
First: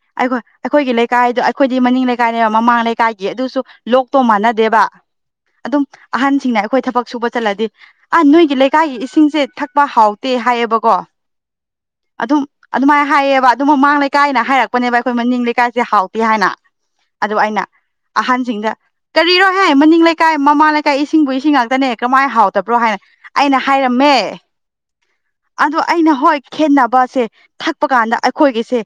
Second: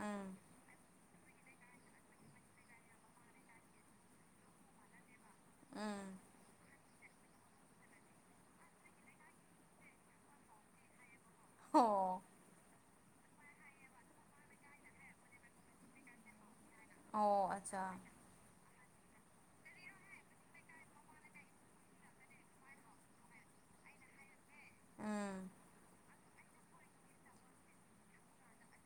[SPEAKER 1] ꯎꯝ
[SPEAKER 2] ꯑꯩꯈꯣꯏ ꯑꯩꯈꯣꯏꯒꯤ ꯂꯩ ꯂꯩ ꯀꯥꯏꯗꯣ ꯑꯩꯈꯣꯏꯗꯤ ꯃꯅꯤꯡ ꯂꯩꯀꯥꯏꯅꯦꯕ ꯃꯃꯥꯡ ꯂꯩꯀꯥꯏꯒꯤ ꯑꯗꯨꯁꯨ ꯂꯣꯛꯇꯣ ꯃꯥꯟꯅꯗꯦꯕ ꯑꯗꯨꯝ
[SPEAKER 1] ꯎꯝ
[SPEAKER 2] ꯑꯍꯟꯁꯤꯡꯅ ꯑꯩꯈꯣꯏ ꯊꯕꯛ ꯁꯨꯕ ꯆꯠꯂꯗꯤ ꯑ ꯅꯣꯏꯒꯤ ꯂꯩꯀꯥꯏꯒꯤ ꯏꯁꯤꯡ ꯁꯦ ꯊꯛꯄ ꯍꯥꯎꯇꯦ ꯍꯥꯏꯌꯦꯕꯀꯣ
[SPEAKER 1] ꯍꯣ
[SPEAKER 2] ꯑꯗꯨꯝ ꯑꯗꯨꯃꯥꯏꯅ ꯍꯥꯏꯌꯦꯕ ꯑꯗꯨ ꯃꯃꯥꯡ ꯂꯩꯀꯥꯏꯅ ꯍꯥꯏꯔꯛꯄꯅꯦꯕ ꯑꯩꯈꯣꯏ ꯃꯅꯤꯡ ꯂꯩꯀꯥꯏꯁꯦ ꯍꯥꯎꯇꯦ ꯍꯥꯏꯅ ꯑꯗꯨ
[SPEAKER 1] ꯑꯣ
[SPEAKER 2] ꯑꯩꯅ
[SPEAKER 1] ꯑꯠꯆꯥ
[SPEAKER 2] ꯑꯍꯟꯁꯤꯡꯗ ꯀꯔꯤꯔꯣꯍ ꯃꯅꯤꯡ ꯂꯩꯀꯥꯏ ꯃꯃꯥ ꯂꯩꯀꯥꯏ ꯏꯁꯤꯡꯕꯨ ꯏꯁꯤꯡ ꯉꯥꯛꯇꯅꯦ ꯀꯃꯥꯏꯅ ꯍꯥꯎꯗꯕ꯭ꯔꯣ ꯍꯥꯏꯅ ꯑꯩꯅ ꯍꯥꯏꯔꯝꯃꯦ
[SPEAKER 1] ꯎꯝ
[SPEAKER 2] ꯑꯗꯣ ꯑꯩꯅ ꯍꯣꯏ ꯈꯦꯠꯅꯕꯁꯦ ꯊꯛꯄ ꯀꯥꯟꯗ ꯑꯩꯈꯣꯏꯒꯤꯁꯦ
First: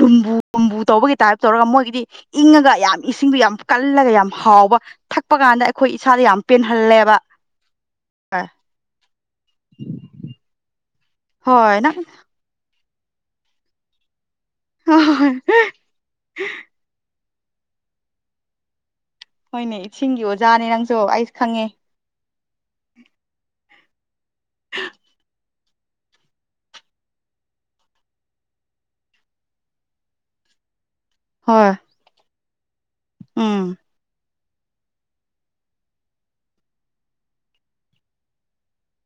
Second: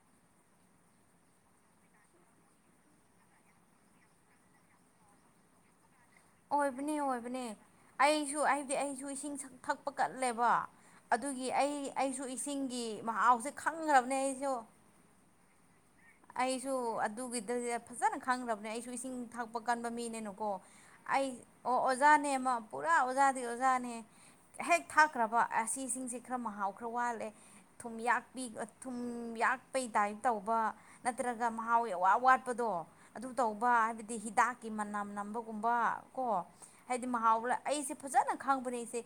[SPEAKER 2] ꯂꯨꯝꯕꯨꯨꯝꯕꯨ ꯇꯧꯕꯒꯤ ꯇꯥꯏꯞ ꯇꯧꯔꯒ ꯃꯣꯏꯒꯤꯗꯤ ꯏꯪꯉꯒ ꯌꯥꯝ ꯏꯁꯤꯡꯗꯨ ꯌꯥꯝ ꯀꯜꯂꯒ ꯌꯥꯝ ꯍꯥꯎꯕ ꯊꯛꯄ ꯀꯥꯟꯗ ꯑꯩꯈꯣꯏ ꯏꯁꯥꯗ ꯌꯥꯝ
[SPEAKER 1] ꯑꯣꯏꯕꯅꯦ
[SPEAKER 2] ꯄꯦꯟꯍꯜꯂꯦꯕ
[SPEAKER 1] ꯑꯣꯏꯕꯅꯦ ꯑꯩꯁꯨ ꯍꯥꯏꯕꯗꯤ ꯑꯩꯁꯨ ꯏꯁꯤꯡ ꯊꯛꯄ ꯀꯠꯂꯦꯕ ꯑꯗꯨꯒꯤ ꯑꯩ
[SPEAKER 2] ꯍꯣꯏ ꯅꯪ
[SPEAKER 1] ꯑꯩꯁꯨ ꯏꯁꯤꯡꯒꯤ ꯃꯍꯥꯎꯁꯦ ꯈꯪꯈ꯭ꯔꯕꯅꯦ ꯑꯩ
[SPEAKER 2] ꯑ
[SPEAKER 1] ꯑꯩꯁꯨ ꯑꯗꯨꯒꯤꯗ ꯐꯖꯅ ꯈꯪꯈ꯭ꯔꯕꯅꯦ ꯑꯩꯁꯨ ꯁꯨ ꯏꯁꯤꯡ ꯊꯛꯄ
[SPEAKER 2] ꯍꯣꯏꯅꯦ
[SPEAKER 1] ꯀꯟꯕ
[SPEAKER 2] ꯏꯁꯤꯡꯒꯤ
[SPEAKER 1] ꯃꯤꯅꯦꯅꯨꯀꯣ
[SPEAKER 2] ꯑꯣꯖꯥꯅꯦ ꯅꯪꯁꯨ
[SPEAKER 1] ꯑꯩ
[SPEAKER 2] ꯈꯪꯉꯦ
[SPEAKER 1] ꯑꯣ ꯑꯣꯖꯥꯅꯦ ꯑꯃ ꯄꯨꯔꯥ ꯑꯣꯖꯥꯗꯤ ꯑꯣꯖꯥꯅꯦ [inaudible] ꯍꯦꯛ ꯊꯥꯛꯈ꯭ꯔꯕ ꯑꯁꯤꯁꯤꯡꯁꯦ ꯈꯔ ꯃꯍꯥꯎ ꯈꯔ ꯋꯥꯠꯂꯦ ꯊꯨꯝꯌꯥꯛꯄꯤ ꯊꯨꯝꯌꯥꯛ ꯀꯠꯄꯩ ꯇꯥꯏꯞ ꯇꯧꯕ ꯅꯠꯇ꯭ꯔꯒ
[SPEAKER 2] ꯍꯣꯏ
[SPEAKER 1] ꯃꯍꯥꯎ ꯑꯋꯥ ꯋꯥꯠꯄꯗꯣ ꯑꯗꯨ
[SPEAKER 2] ꯎꯝ
[SPEAKER 1] ꯇꯧꯕ ꯍꯥꯏꯕꯗꯤ ꯍꯤꯗꯥꯛ ꯃꯅꯝ ꯅꯝꯕꯒꯨꯝꯕ ꯀꯣ ꯍꯥꯏꯗꯤ ꯃꯍꯥꯎ ꯑꯩꯁꯦ ꯐꯖꯅ ꯈꯪꯕꯅꯦ ꯑꯩꯁꯦ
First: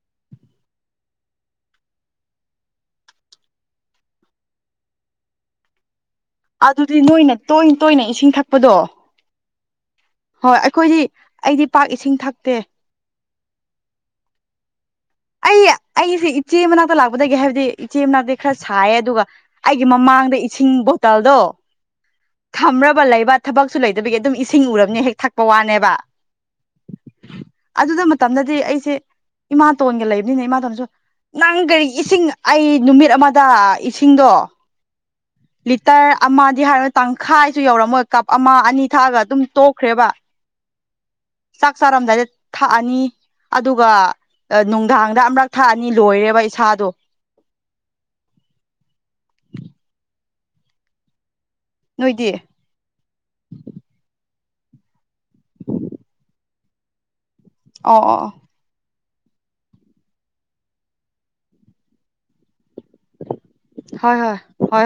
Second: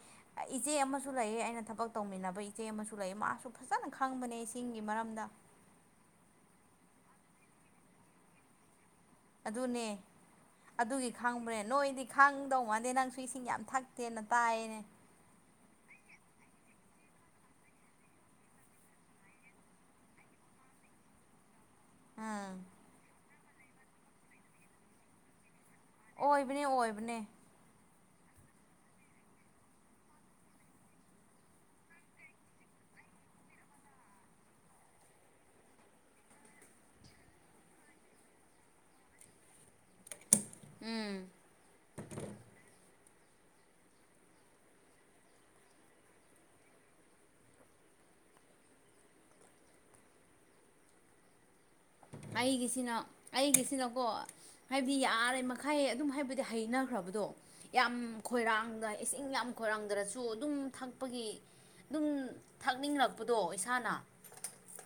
[SPEAKER 1] ꯏꯆꯦ ꯑꯃꯁꯨ ꯂꯩꯌꯦ ꯑꯩꯅ ꯊꯕꯛ ꯇꯧꯃꯤꯟꯅꯕ ꯏꯆꯦ ꯑꯃꯁꯨ ꯂꯩꯑ ꯃꯥꯁꯨ ꯐꯖꯅ ꯈꯪꯕꯅꯦ ꯏꯁꯤꯡꯒꯤ ꯃꯔꯝꯗ [inaudible]
[SPEAKER 2] ꯑꯗꯨꯗꯤ ꯅꯣꯏꯅ ꯇꯣꯏꯅ ꯇꯣꯏꯅ ꯏꯁꯤꯡ ꯊꯛꯄꯗꯣ
[SPEAKER 1] ꯑꯗꯨꯅꯦ
[SPEAKER 2] ꯍꯣꯏ ꯑꯩꯈꯣꯏꯗꯤ
[SPEAKER 1] ꯑꯗꯨꯒꯤ
[SPEAKER 2] ꯑꯩꯗꯤ
[SPEAKER 1] ꯈꯥꯡꯕ꯭ꯔꯅꯦ
[SPEAKER 2] ꯄꯥꯛ
[SPEAKER 1] ꯅꯣꯏꯗꯤ
[SPEAKER 2] ꯏꯁꯤꯡ ꯊꯛꯇꯦ
[SPEAKER 1] ꯈꯥꯡꯗꯧ ꯃꯥꯥꯟꯗꯦ ꯅꯪ ꯐꯄꯤꯁꯤꯡ ꯌꯥꯝ ꯊꯛꯇꯦꯅ ꯇꯥꯏꯅꯦ
[SPEAKER 2] ꯑꯩ ꯑꯩꯁꯦ ꯏꯆꯦ ꯃꯅꯥꯛꯇ ꯂꯥꯛꯄꯗꯒꯤ ꯍꯥꯏꯕꯗꯤ ꯏꯆꯦ ꯃꯅꯥꯛꯇꯤ ꯈꯔ ꯁꯥꯏꯌꯦ ꯑꯗꯨꯒ ꯑꯩꯒꯤ ꯃꯃꯥ ꯑꯥꯡꯗ ꯏꯁꯤꯡ ꯕꯣꯇꯥꯜꯗꯣ
[SPEAKER 1] ꯎꯝ
[SPEAKER 2] ꯊꯝꯕ ꯂꯩꯕ ꯊꯕꯛꯁꯨ ꯂꯩꯇꯕꯤꯒꯤ ꯑꯗꯨꯝ ꯏꯁꯤꯡ ꯎꯔꯕꯅꯦ ꯍꯦꯛ ꯊꯛꯄ ꯋꯥꯅꯦꯕ
[SPEAKER 1] ꯑꯣꯏꯕꯅꯦ ꯑꯣꯏꯕꯅꯦ
[SPEAKER 2] ꯑꯗꯨꯗ ꯃꯇꯝꯗꯗꯤ ꯑꯩꯁꯦ ꯏꯃꯥꯇꯣꯟꯒ ꯂꯩꯕꯅꯤꯅ ꯏꯃꯥꯇꯣꯟꯁꯨ ꯅꯪ ꯀꯔꯤ ꯏꯁꯤꯡ ꯑꯩ ꯅꯨꯃꯤꯠ ꯑꯃꯗ ꯏꯁꯤꯡꯗꯣ
[SPEAKER 1] [inaudible]
[SPEAKER 2] ꯂꯤꯇꯔ ꯑꯃꯗꯤ ꯍꯥꯏꯔ ꯇꯪꯈꯥꯏꯁꯨ ꯌꯧꯔꯝꯃꯣꯏ ꯀꯞ ꯑꯃ ꯑꯅꯤ ꯊꯥꯑꯒ ꯑꯗꯨꯝ ꯇꯣꯛꯈ꯭ꯔꯦꯕ
[SPEAKER 1] ꯎꯝ
[SPEAKER 2] ꯆꯥꯛ ꯆꯥꯔꯝꯗꯥꯏꯗ ꯊꯛꯑꯅꯤ ꯑꯗꯨꯒ ꯅꯨꯡꯗꯥꯡꯗ ꯑꯃꯔꯛ ꯊꯛꯑꯅꯤ ꯂꯣꯏꯔꯦꯕ ꯏꯁꯥꯗꯣ
[SPEAKER 1] [inaudible]
[SPEAKER 2] ꯅꯣꯏꯗꯤ
[SPEAKER 1] ꯑꯩꯒꯤꯁꯤꯅ ꯑꯩꯒꯤꯁꯤꯅꯀꯣ ꯍꯥꯏꯕꯗꯤ ꯌꯥꯔꯦ ꯃꯈꯩ ꯑꯗꯨꯝ ꯍꯥꯏꯕꯗꯤ ꯍꯩꯅꯈ꯭ꯔꯕꯗꯣ ꯌꯥꯝ
[SPEAKER 2] ꯑꯣ ꯑꯣ ꯑꯣ
[SPEAKER 1] ꯈꯣꯏꯔꯥꯡꯗ ꯏꯁꯤꯡ ꯌꯥꯝ ꯈꯣꯏꯔꯥꯡꯗ꯭ꯔꯁꯨ ꯑꯗꯨꯝ ꯊꯛꯄꯒꯤ ꯑꯗꯨꯝ ꯊꯛꯅꯤꯡꯂꯛꯄꯗꯣ ꯏꯁꯥꯅ
[SPEAKER 2] ꯍꯣꯏ ꯍꯣꯏ ꯍꯣꯏ ꯍꯣꯏ